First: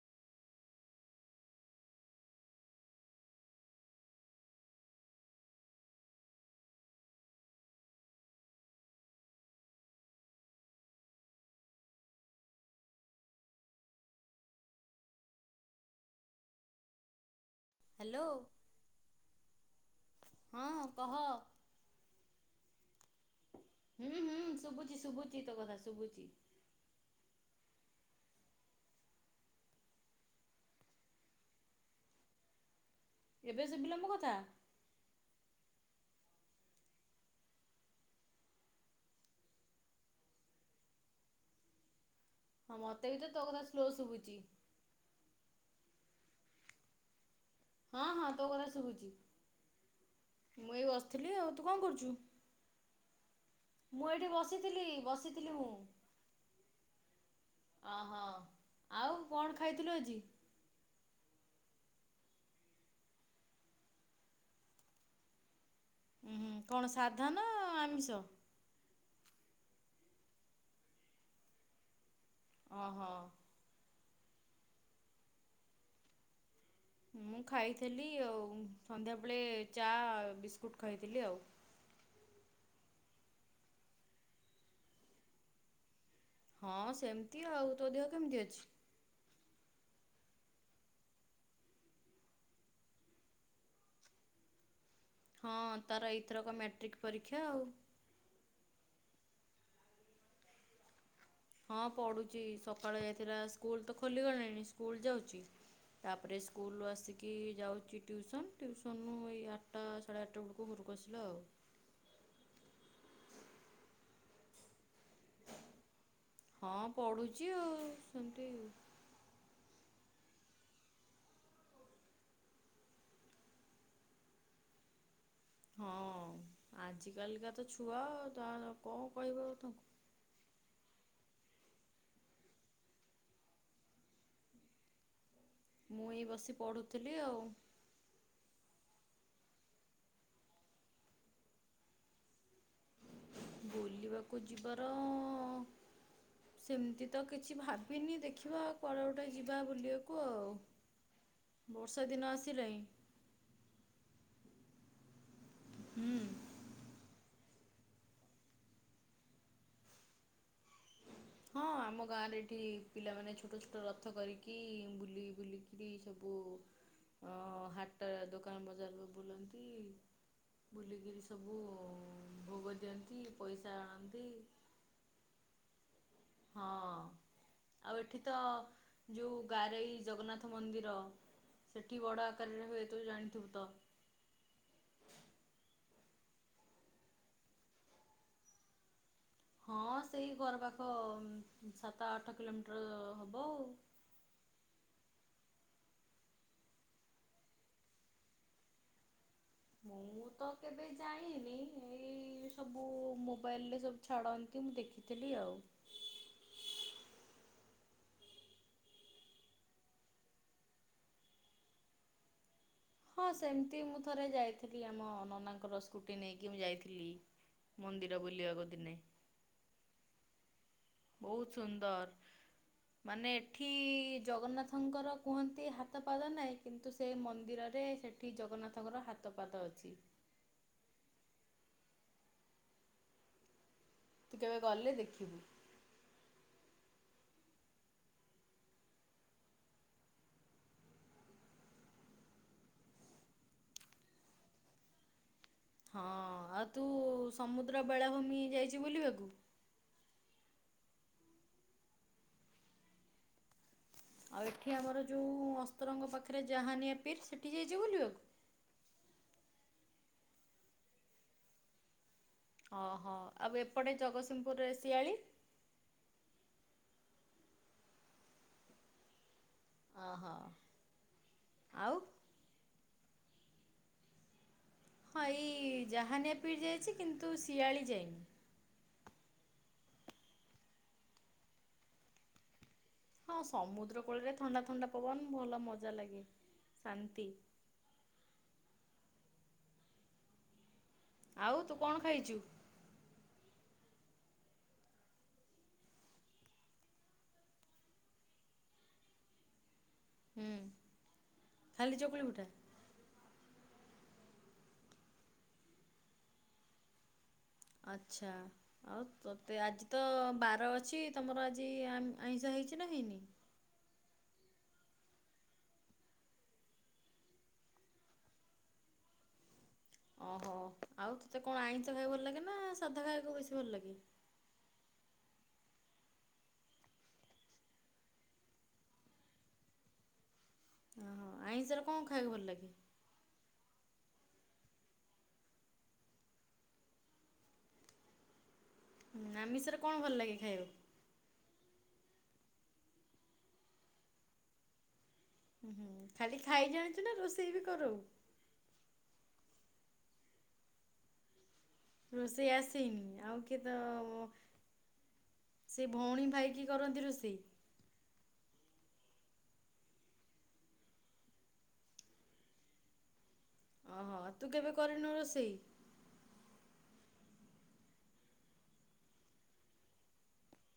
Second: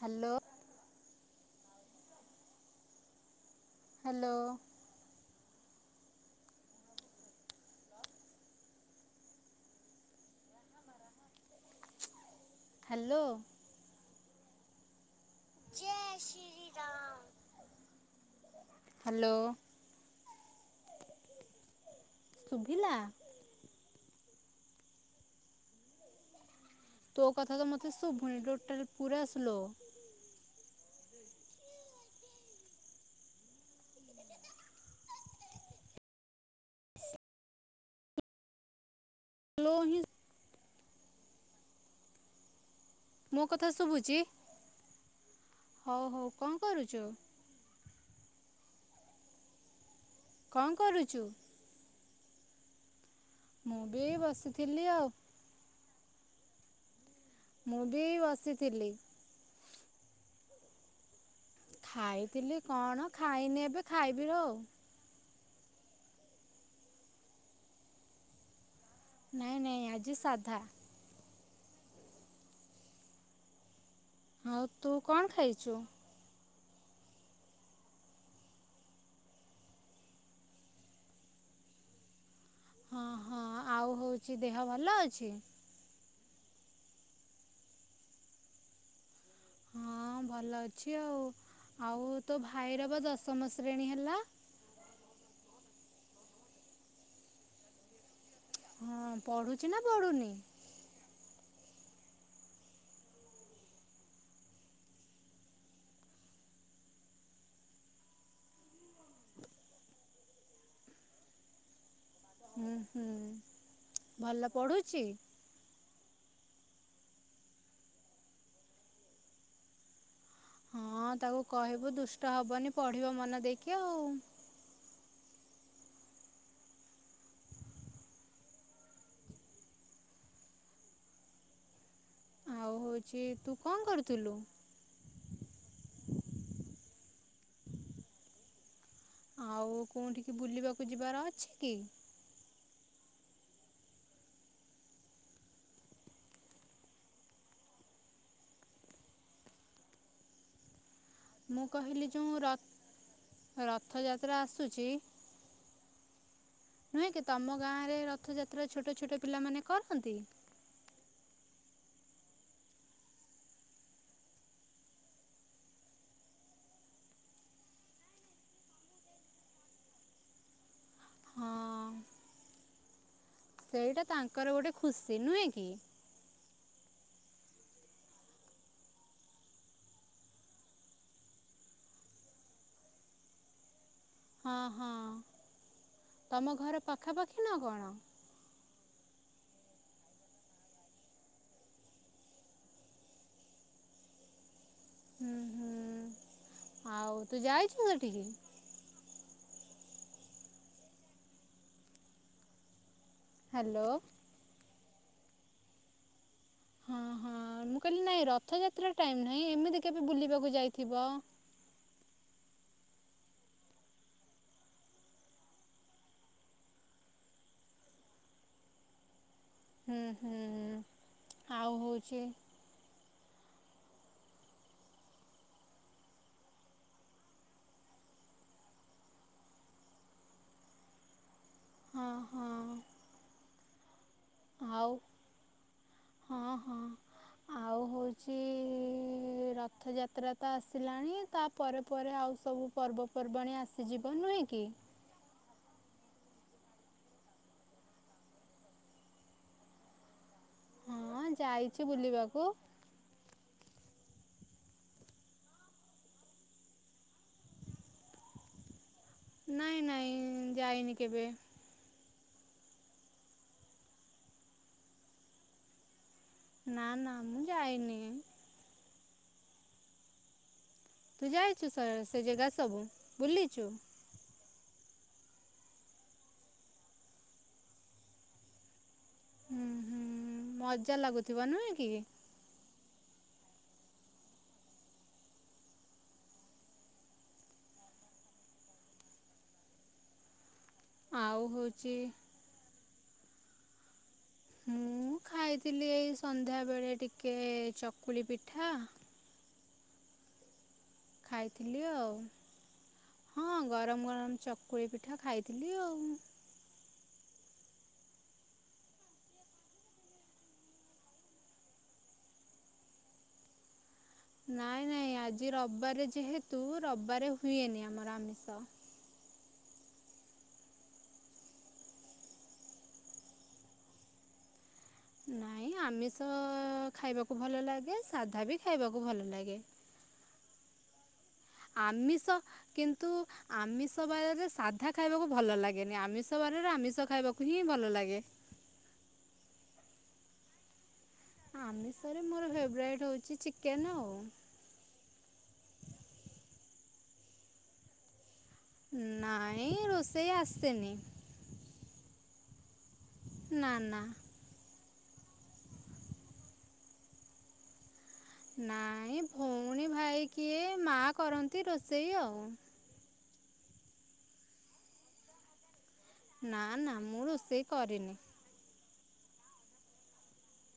Hello. Hello. Hello. ଜୟ Shri Ram hello. Hello. ହଁ କହ? [inaudible] ଶୁଭିଲା। ହୁଁ ହୁଁ ଶୁବୁଚି ଶୁବୁଚି ତୋ କଥା ଶୁବୁଚି। ତୋ କଥା ତ ମୋତେ ଶୁଭୁନି ଟୋଟାଲ ପୁରା ସ୍ଲୋ। ଏବେ ସୁବିଲା ମୋ କଥା। ସ୍ଲୋ ହିଁ ହଁ ମତେ ବି ତ ମୋ ତୋ କଥା ସ୍ଲୋ ଶୁଭୁଛି ଶୁବୁଚି। ହଉ ହଉ [inaudible] କଣ କରୁଚୁ। ହଁ ହଁ ତୋ କଥା ଶୁବୁଚି। [inaudible] କଣ ମୁଁ ଏଇ କରୁଛୁ ବସିଥିଲି ଆଉ ତୁ କଣ କରୁଚୁ। ବି ମୁଁ ଏଇ ଏଇଠି ବସିଥିଲି ଆଉ ବସିଥିଲି ମୁଁ? ମୁଁ ବି ଅହଁ ବସିଥିଲି। ଆଉ କଣ ଖାଇଥିଲୁ ଆଜି। ଖାଇଥିଲି। କଣ ଖାଇନି ଏବେ ଖାଇବି ଆଉ। ଉଁ ହୁଁ କଣ ସାଧା ନା ଆମିଷ। ନାଇଁ ନାଇଁ ଆଜି ସାଧା। ଅ ହ। ହଉ ତୁ କଣ ଖାଇଚୁ? ମୁଁ ଖାଇଥିଲି ଆଉ ସନ୍ଧ୍ୟାବେେଳେ ଚା ବିସ୍କୁଟ ଖାଇଥିଲି ଆଉ। ହଁ ହଁ ଆଉ ହଉଛି ଦେହ ଭଲ ଅଛି। ହଁ ସେମିତି ଆଉ, ତୋ ଦେହ କେମିତି ଅଛି? ହଁ ଭଲ ଅଛି ଆଉ। ଆଉ ତୋ ଭାଇର ବା ଦଶମ ଶ୍ରେଣୀ ହେଲା। ହଁ ତାର ଏଇଥରକ ମାଟ୍ରିକ ପରୀକ୍ଷା ଆଉ। ହଁ ପଢୁଛି ନା ପଢୁନି? ହଁ ପଢୁଛି, ସକାଳେ ଯାଇଥିଲା ସ୍କୁଲତ ଖୋଲିଗଲାଣି ସ୍କୁଲ ଯାଉଚି। ତାପରେ ସ୍କୁଲରୁ ଆସିକି ଯାଉଛି ଟ୍ୟୁସନ। ଟ୍ୟୁସନୁରୁ ଏଇ ଆଠଟା ସାଢ଼େ ଆଠଟା ବେଳକୁ ଘରକୁ ଆସିଲା ଆଉ। ହୁଁ ହୁଁ ଭଲ ପଢୁଚି? ହଁ ପଢୁଛି ଆଉ ସେମତି। [inaudible] ହଁ ତାକୁ କହିବୁ ଦୁଷ୍ଟ ହବନି, ପଢିବ ମନ ଦେଇକି ଆଉ। ହଁ ଆଜି କାଲିକା ତ ଛୁଆ ତାହେଲେ କଣ କହିବ ଆଉ ତାଙ୍କୁ? [inaudible] ଆଉ ହଉଛି ତୁ କଣ କରୁଥିଲୁ? [inaudible] ମୁଁ ଏଇ ବସି ପଢୁଥିଲି ଆଉ। ଆଉ କୋଉଠିକି ବୁଲିବାକୁ ଯିବାର ଅଛି କି? ବୁଲିବାକୁ ଯିବାର [inaudible] ସେମିତି ତ କିଛି ଭାବିନି। ଦେଖିବା କୁଆଡେ ଗୋଟେ ଯିବା ବୁଲିବାକୁ ଆଉ। ମୁଁ ବର୍ଷା କହିଲି ଦିନ ଯୋଉ ର ଆସିଲାଣି [inaudible] ରଥ ଯା ତ୍ରା ଆସୁଚି? ହୁଁ। ନୁହେଁ କି ତମ ଗାଁରେ ରଥଯାତ୍ରା ଛୋଟ ଛୋଟ ପିଲାମାନେ କରନ୍ତି। ହଁ ଆମ ଗାଁରେ ଏଠି ପିଲାମାନେ ଛୋଟ ଛୋଟ ରଥ କରିକି ବୁଲି ବୁଲିକିରି ସବୁ ଅ ହାଟ ଦୋକାନ ବଜାର ବୁଲନ୍ତି। ବୁଲିକିରି ସବୁ ହଁ ଭୋଗ ଦିଅନ୍ତି ପଇସା ସେଇଟା ଆଣନ୍ତି। ତାଙ୍କର ଗୋଟେ ଖୁସି ନୁହେଁ କି? [inaudible] ହଁ ଆଉ ଏଠି ତ ଯୋଉ ଗାରେଇ ଜଗନ୍ନାଥ ମନ୍ଦିର ସେଠି ବଡ ଆକାରରେ ହୁଏ। ତୁ ତ ଜାଣିଥିବୁ ତ? ହଁ ହଁ [inaudible] ତମ ଘର ପାଖାପାଖି ନା କଣ? ହଁ, ସେଇ ଘର ପାଖ ସାତ ଆଠ କିଲୋମିଟର ହବ ଆଉ। [inaudible] ହୁଁ ହୁଁ ଆଉ ତୁ ଯାଇଛୁ, ସେଠିକି? ମୁଁ ତ କେବେ ଯାଇନି ଏଇ ସବୁ ମୋବାଇଲ ରେ ହ୍ୟାଲୋ ସବୁ ଛାଡ଼ନ୍ତି ମୁଁ ଦେଖ ତେଲି ଆଉ। ହଁ ହଁ ମୁଁ କହିଲି ନାଇଁ ରଥଯାତ୍ରା ଟାଇମ ନାହିଁ, ଏମିତି କେବେ ବୁଲିବାକୁ ଯାଇଥିବ। ହଁ ସେମିତି ମୁଁ ଥରେ ଯାଇଥିଲି ଆମ ନନାଙ୍କର ସ୍କୁଟି ନେଇକି ମୁଁ ଯାଇଥିଲି ମନ୍ଦିର ବୁଲିବାକୁ ଦିନେ। ହୁଁ ହୁଁ ହୁଁ। ବହୁତ ସୁନ୍ଦର। ମାନେ ଏଠି ଜଗନ୍ନାଥଙ୍କର କୁହନ୍ତି ହାତ ପାଦ ନାହିଁ କିନ୍ତୁ ସେ ମନ୍ଦିରରେ ସେଠି ଜଗନ୍ନାଥଙ୍କର ହାତ ପାଦ ଅଛି। ହଁ ହଁ। ତୁ କେବେ ଆଉ ଗଲେ ଦେଖିବୁ? ହଁ ହଁ ଆଉ ହଉଛି ରଥଯାତ୍ରା ତ ଆସିଲାଣି ତାପରେ ପରେ ଆଉ ସବୁ ପର୍ବପର୍ବାଣିୀ ଆସିଯିବ ନୁହେଁ କି? ହଁ ଆଉ ତୁ ସମୁଦ୍ର ବେଳାଭୂମି ଯାଇଚି ବୁଲିବାକୁ? ହଁ ଯାଇଛି ବୁଲିବାକୁ। ଆଉ ଏଠି ଆମର ଯୋଉ ଅସ୍ତ୍ରଙ୍କ ପାଖରେ ଜହାନିଆ ପିର ସେଠି ଯାଇଛି ବୁଲିବାକୁ। ନାଇଁ ନାଇଁ ଯାଇନି କେବେ। ଓହୋ ଆଉ ଏପଟେ ଜଗତସିଂହପୁରରେ ଶିଆଳି? ନା ନା ମୁଁ ଯାଇନି। ଓ ହୋ। ତୁ ଯାଇଛୁ ସ ସେ ଜାଗା ସବୁ। ବୁଲିଚୁ? ହଁ ଏଇ ଜହାନିଆ ପିର ଯାଇଛି କିନ୍ତୁ ଶିଆଳି ଯାଇନି। ହୁଁ ହୁଁ ମଜା ଲାଗୁଥିବ ନୁହଁ କି? ହଁ ସମୁଦ୍ର କୂଳରେ ଥଣ୍ଡା ଥଣ୍ଡା ପବନ ଭଲ ମଜା ଲାଗେ ଶାନ୍ତି। ଆଉ ତୁ କଣ ଖାଇଛୁ? ମୁଁ ଖାଇଥିଲି ଏଇ ସନ୍ଧ୍ୟା ବେଳେ ଟିକେ ଚକୁଳି ପିଠା ହୁଁ। ଖାଇଥିଲି ଖାଲି ଆଉ। ଚକୁଳି ପିଠା ହଁ ଗରମ ଗରମ ଚକୁଳି ପିଠା ଖାଇଥିଲି ଆଉ। ଆଚଛା ଆଉ ତତେ ଆଜି ତ ବାର ଅଛି ତମର ଆଜି ଆମ ଆଇଁଷ ହେଇଛି ନା ହେଇନି? ନାଇଁ ନାଇଁ ଆଜି ରବିବାରେ ଯେହେତୁ ରବିବାରେ ହୁଏନି ଆମର ଆମିଷ। ଓହୋ ଆଉ ତତେ କଣ ଆଇଁଷ ଖାଇବା ଭଲ ଲାଗେ ନା ସାଧା ଖାଇବାକୁ ବେଶୀ ଭଲ ଲାଗେ? ନାଇଁ ଆମିଷ ଖାଇବାକୁ ଭଲ ଲାଗେ ସାଧା ବି ଖାଇବାକୁ ଭଲ ଲାଗେ। ଓ ହୋ। ଆମିଷ କିନ୍ତୁ ଆମିଷ ବ ସାଧା ଖାଇବାକୁ ଭଲ ଲାଗେନି ଆମିଷ ବାରରେ ଆମିଷ ଖାଇବାକୁ ହିଁ ଭଲ ଲାଗେ। ହୁଁ ଆମିଷରେ କଣ ଭଲ ଲାଗେ ଖାଇବାକୁ? ଆମିଷରେ ମୋର ଫେବରାଇଟ୍ ହଉଛି ଚିକେନ ଆଉ। ହୁଁ ଖାଲି ଖାଇ ଜାଣିଛୁ ନା ରୋଷେଇ ବି କରୋଉ। ନାଇଁ ରୋଷେଇ ଆସେନି। ରୋଷେଇ ଆସିନି? ଆଉ କି ନା ତ ନା ସେ ଭଉଣୀ ଭାଇ କିି କରନ୍ତି ରୋଷେଇ? ନାଇଁ ଭଉଣୀ ଭାଇ କିଏ ମା କରନ୍ତି ରୋଷେଇ ଆଉ। ଓହୋ ତୁ କେବେ କରିନୁ ରୋଷେଇ? ନା ନା ମୁଁ ରୋଷେଇ କରିନି।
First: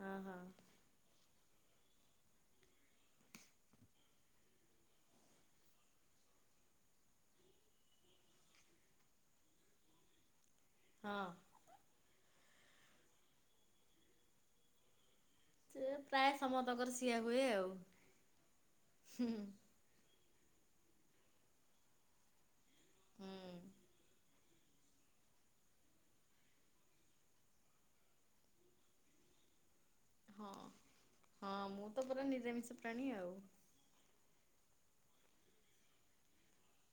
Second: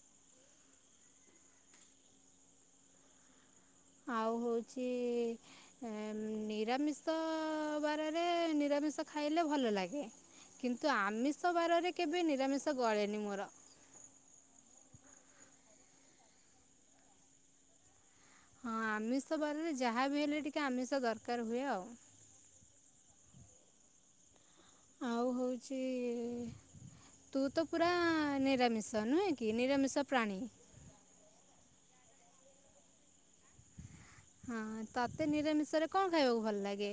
ହ ହୋ। ଆଉ ହଉଛି ନିରାମିଷ ବାରରେ ନିରାମିଷ ଖାଇଲେ ଭଲ ଲାଗେ। କିନ୍ତୁ ହଁ। ଆମିଷ ବାରରେ କେବେ ନିରାମିଷ ଗଳେନି ମୋର। ସେ ପ୍ରାୟ ସମସ୍ତଙ୍କର ସିଆ ହୁଏ ଆଉ। ହଁ ଆମିଷ ବାରରେ ଯାହାବି ହେଲେ। ଟିକେ ଆମିଷ ଦରକାର ହୁଏ ଆଉ। ହୁଁ ଆଉ ହଉଛି ତୁ ତ ପୁରା ନିରାମିଷ ନୁହେଁ କି ନିରାମିଷ। ପ୍ରାଣୀ। ହଁ। ହଁ ମୁଁ ତ ପରା ନିରାମିଷ ପ୍ରାଣୀ ଆଉ। ହଁ ତତେ ନିରାମିଷ ରେ କଣ ଖାଇବାକୁ ଭଲ ଲାଗେ?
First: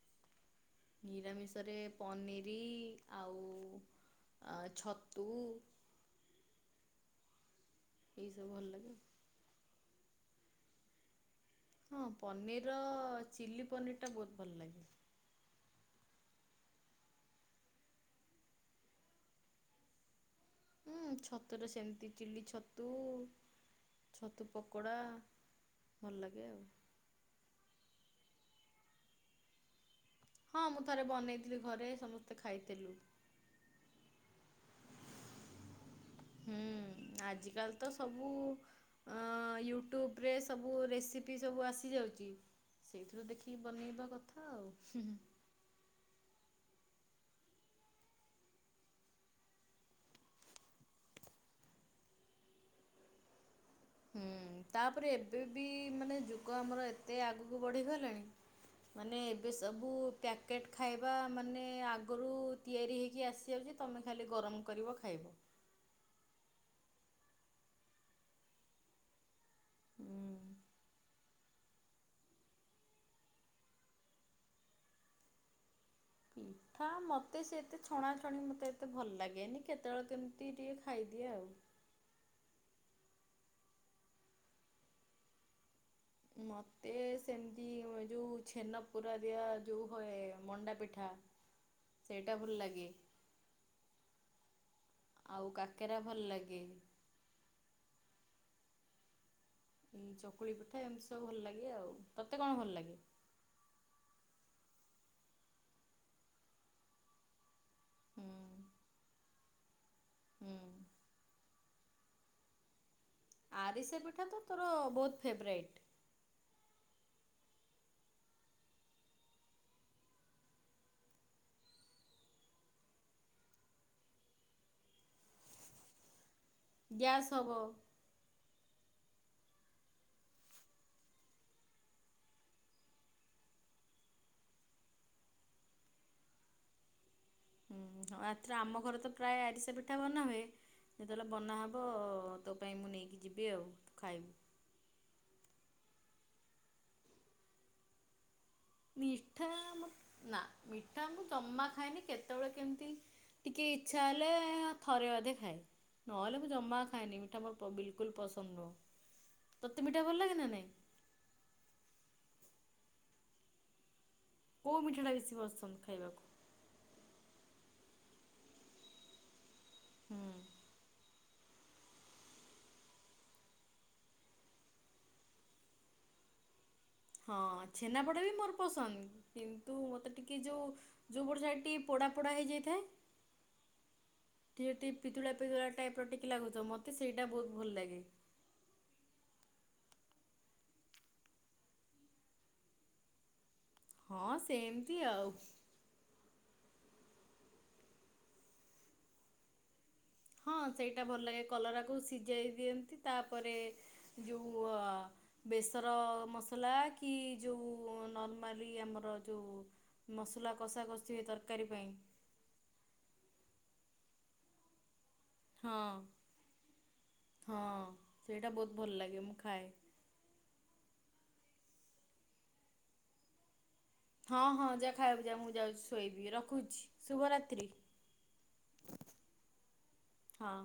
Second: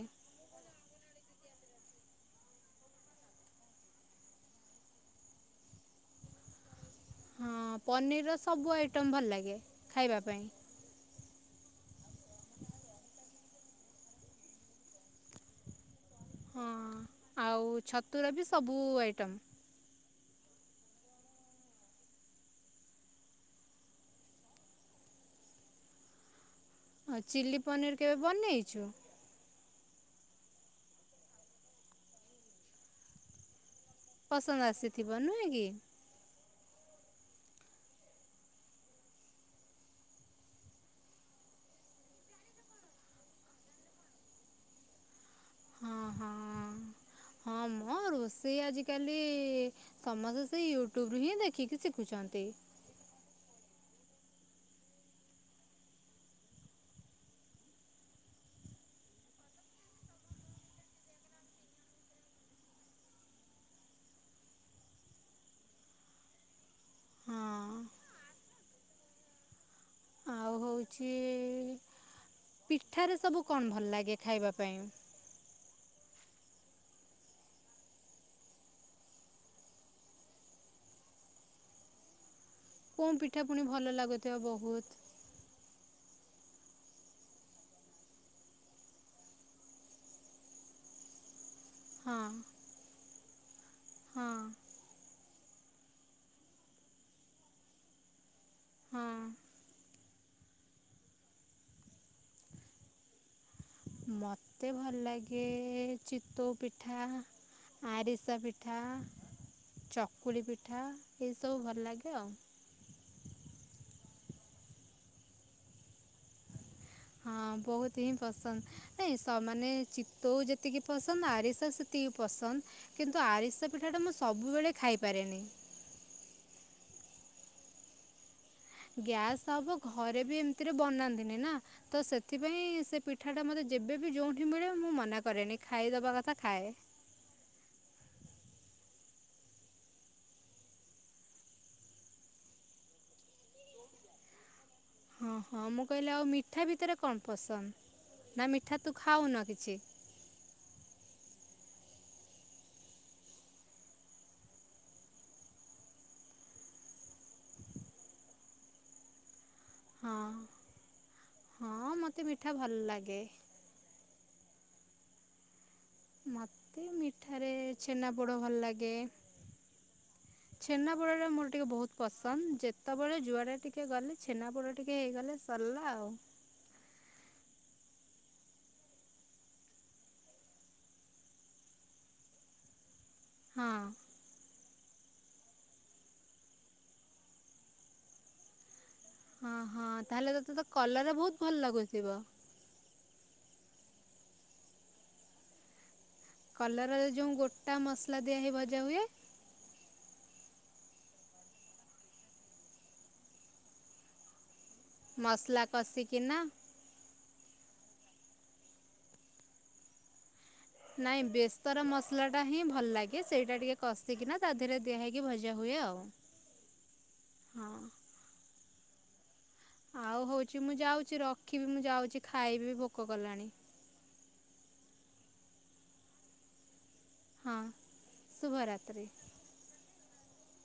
ନିରାମିଷରେ ପନିର ଆଉ ଛତୁ ହଁ। ପନିରର ଏଇସବୁ ଭଲ ସବୁ ଲାଗେ। ଆଇଟମ୍ ଭଲ ଲାଗେ। ଖାଇବା ପାଇଁ‌। ହଁ ପନିରର ଚିଲି ପନିର ଟା ବହୁତ ଭଲ ଲାଗେ। ହଁ ଆଉ ଛତୁର ବି ସବୁ ଆଇଟମ୍ ହୁଁ ଛତୁରେ ସେମିତି ଚିଲି ଛତୁ, ଛତୁ ପକୋଡା ଭଲ ଲାଗେ ଆଉ। ଆଉ ଚିଲି ପନିର କେବେ ବନେଇଛୁ? ହଁ ମୁଁ ଥରେ ବନେଇଥିଲି ଘରେ ସମସ୍ତେ ଖାଇଥିଲୁ। ପସନ୍ଦ ଆସିଥିବ ନୁହେଁ କି? ହୁଁ ଆଜିକାଲି ତ ସବୁ ୟୁଟ୍ୟୁବ ରେ ସବୁ ରେସିପି ସବୁ ଆସିଯାଉଛି ସେଇଥିରୁ ଦେଖିକି ବନେଇବା କଥା ଆଉ। ହଁ ହଁ ହଁ ମୋ ରୋଷେଇ ଆଜିକାଲି ସମସ୍ତେ ସେ ୟୁଟ୍ୟୁବରୁୁ ହିଁ ଦେଖିକି ଶିଖୁଛନ୍ତି। ହୁଁ ତାପରେ ଏବେ ବି ମାନେ ଯୁଗ ଆମର ଏତେ ଆଗକୁ ବଢିଗଲାଣି ମାନେ ଏବେ ସବୁ ପ୍ୟାକେଟ ଖାଇବା ମାନେ ଆଗରୁ ତିଆରି ହେଇକି ଆସିଯାଉଛି ତମେ ଖାଲି ଗରମ କରିବ ଖାଇବ। ହଁ ହୁଁ [inaudible] ଛି ପିଠାରେ ସବୁ କଣ ଭଲ ଲାଗେ ଖାଇବା ପାଇଁ? ପିଠା ମତେ ସେ ଏତେ ଛଣାଛଣି ମତେ ଏତେ ଭଲ ଲାଗେନି କେତେବେଳେ କେମିତି ଟିକେ ଖାଇଦିଏ ଆଉ। କଉ ପିଠା ପୁଣି ଭଲ ଲାଗୁଥିବ ବହୁତ? ମତେ ସେମିତି ଯୋଉ ଛେନା ପୁରା ଦିଆ ଯୋଉ ହୁଏ ମଣ୍ଡା ପିଠା ହଁ ସେଇଟା ଭଲ ଲାଗେ। ହଁ ଆଉ କା କାକେରା ଭଲ ଲାଗେ। ହଁ। ଉ ଚକୁଳି ପିଠା ଏମିତି ସବୁ ଭଲ ଲାଗେ ଆଉ ତତେ କଣ ଭଲ ଲାଗେ [unintelligible] ମୋତେ ଭଲ ଲାଗେ ଚିତୋଉ ପିଠା, ଆରିସା ପିଠା, ହୁଁ ଚକୁଳି ହୁଁ ପିଠା ଏସବୁ ସବୁ ଭଲ ଲାଗେ ଆଉ। ଆରିସ ପିଠା ତ ତୋର ବହୁତ ଫେବୋରାଇଟ। ହଁ ବହୁତ ହିଁ ପସନ୍ଦ ନ ସେମାନେ ଚିତୋଉ ଯେତିକି ପସନ୍ଦ ଆରିସ ସେତିକି ପସନ୍ଦ। କିନ୍ତୁ, ଆରିସା ପିଠାଟା ମୁଁ ସବୁବେଳେ ଖାଇପାରେନି। ଗ୍ୟାସ୍ ହବ। ଗ୍ୟାସ୍ ହବ ଘରେ ବି ଏମିତିରେ ବନାନ୍ତିନି ନା ତ ସେଥିପାଇଁ ସେ ପିଠାଟା ମୋତେ ଯେବେବ ଯେଉଁଠି ମିଳେ ମୁଁ ମନା କରେନି ଖାଇଦବା କଥା ଖାଏ। ଏଥରେ ଆମ ଘରେ ତ ପ୍ରାୟ ଆରିସ ପିଠା ବନା ହୁଏ ଯେତେବେଳେ ବନାହବ ତୋ ପାଇଁ ମୁଁ ନେଇକି ଯିବି ଆଉ ଖାଇବୁ। ହଁ ହଁ ମୁଁ କହିଲି ଆଉ ମିଠା ଭିତରେ କଣ ପସନ୍ଦ? ନା ମିଠା ତୁ ଖାଉନ ମିଠା କିଛି ନା ମିଠା ମୁଁ ଜମା ଖାଏନି। କେତେବେଳେ କେମିତି ଟିକେ ଇଚ୍ଛା ହେଲେ ଥରେ ଅଧେ ଖାଏ। ନହେଲେ ମୁଁ ଜମା ଖାଏନି। ମିଠା ମୋର ବିଲକୁଲ ପସନ୍ଦ ନୁହଁ। ତତେ ମିଠା ହଁ ଭଲ ଲାଗେ ନା ନାଇଁ? ହଁ ମୋତେ ମିଠା ଭଲ ଲାଗେ। କୋଉ ମିଠା ଟା ବେଶୀ ପସନ୍ଦ? ଖାଇବାକୁ ମତେ ମି ଏଠାରେ ଛେନାପୋଡ଼ ଭଲ ଲାଗେ। ହୁଁ ଛେନା ପୋଡ଼ଟା ମୋର ଟିକେ ବହୁତ ପସନ୍ଦ ଯେତେବେଳେ ଯୁଆଡେ ଟିକେ ଗଲେ ଛେନାପୋଡ଼ ଟିକେ ହେଇଗଲେ ସରିଲା ଆଉ ହଁ ଛେନାପୋଡା ବି ମୋରପସନ୍ଦ କିନ୍ତୁ ମତେ ଟିକେ ଯୋଉ ଯୋଉ ପଟସାଇଟି ଟିକେ ପୋଡା ପୋଡା ହେଇଯାଇଥାଏ। ହଁ ଟିକେ ଟିକେ ପିତୁଳା ପିତୁଳା ଟାଇପର ଟିକେ ଲାଗୁଥିବ ମତେ ସେଇଟା ବହୁତ ଭଲ ଲାଗେ ହଁ ହଁ ତାହେଲେ ତତେ ତ କଲର ବହୁତ ଭଲ ଲାଗୁଥିବ। ହଁ ସେମିତି ଆଉ କଲରାରେ ଯୋଉ ଗୋଟାମସଲା ଦିଆ ହେଇ ଭଜା ହୁଏ। ହଁ ସେଇଟା ଭଲଲାଗେ କଲରାକୁ ସିଝେଇ ଦିଅନ୍ତି ତାପରେ ଯୋଉ କୁହ ମସଲା ବେସର କଷିକିନା ମସଲାକି ଯୋଉ ନରମାଲି ଆମର ଯୋଉ ମସଲା କଷା କଷି ନାଇଁ ହୁଏ ତରକାରୀ ବେସର ପାଇଁ ମସଲାଟା ହିଁ ଭଲଲାଗେ ସେଇଟା ଟିକେ କସିକିନା ତାଧିରେ ଦିଆ ହେଇକି ଟିକିଏ ଭଜା ହୁଏ ହଁ ହଁ ଆଉ ସେଇଟା ଭଲ ଲାଗେ ମୁଁଖାଏ ଆଉ ହଉଛି ମୁଁ ଯାଉଛି ରଖିବି ମୁଁ ଯାଉଛି ଖାଇବି ଭୋକ କଲାଣି ହଁ ହଁ ଯାହା ଖାଇବାକୁ ଯା ମୁଁ ଯାଉଛି ଶୋଇବି ରଖୁଛି। ହଁ ଶୁଭରାତ୍ରି ଶୁଭ ରାତ୍ରି ହଁ।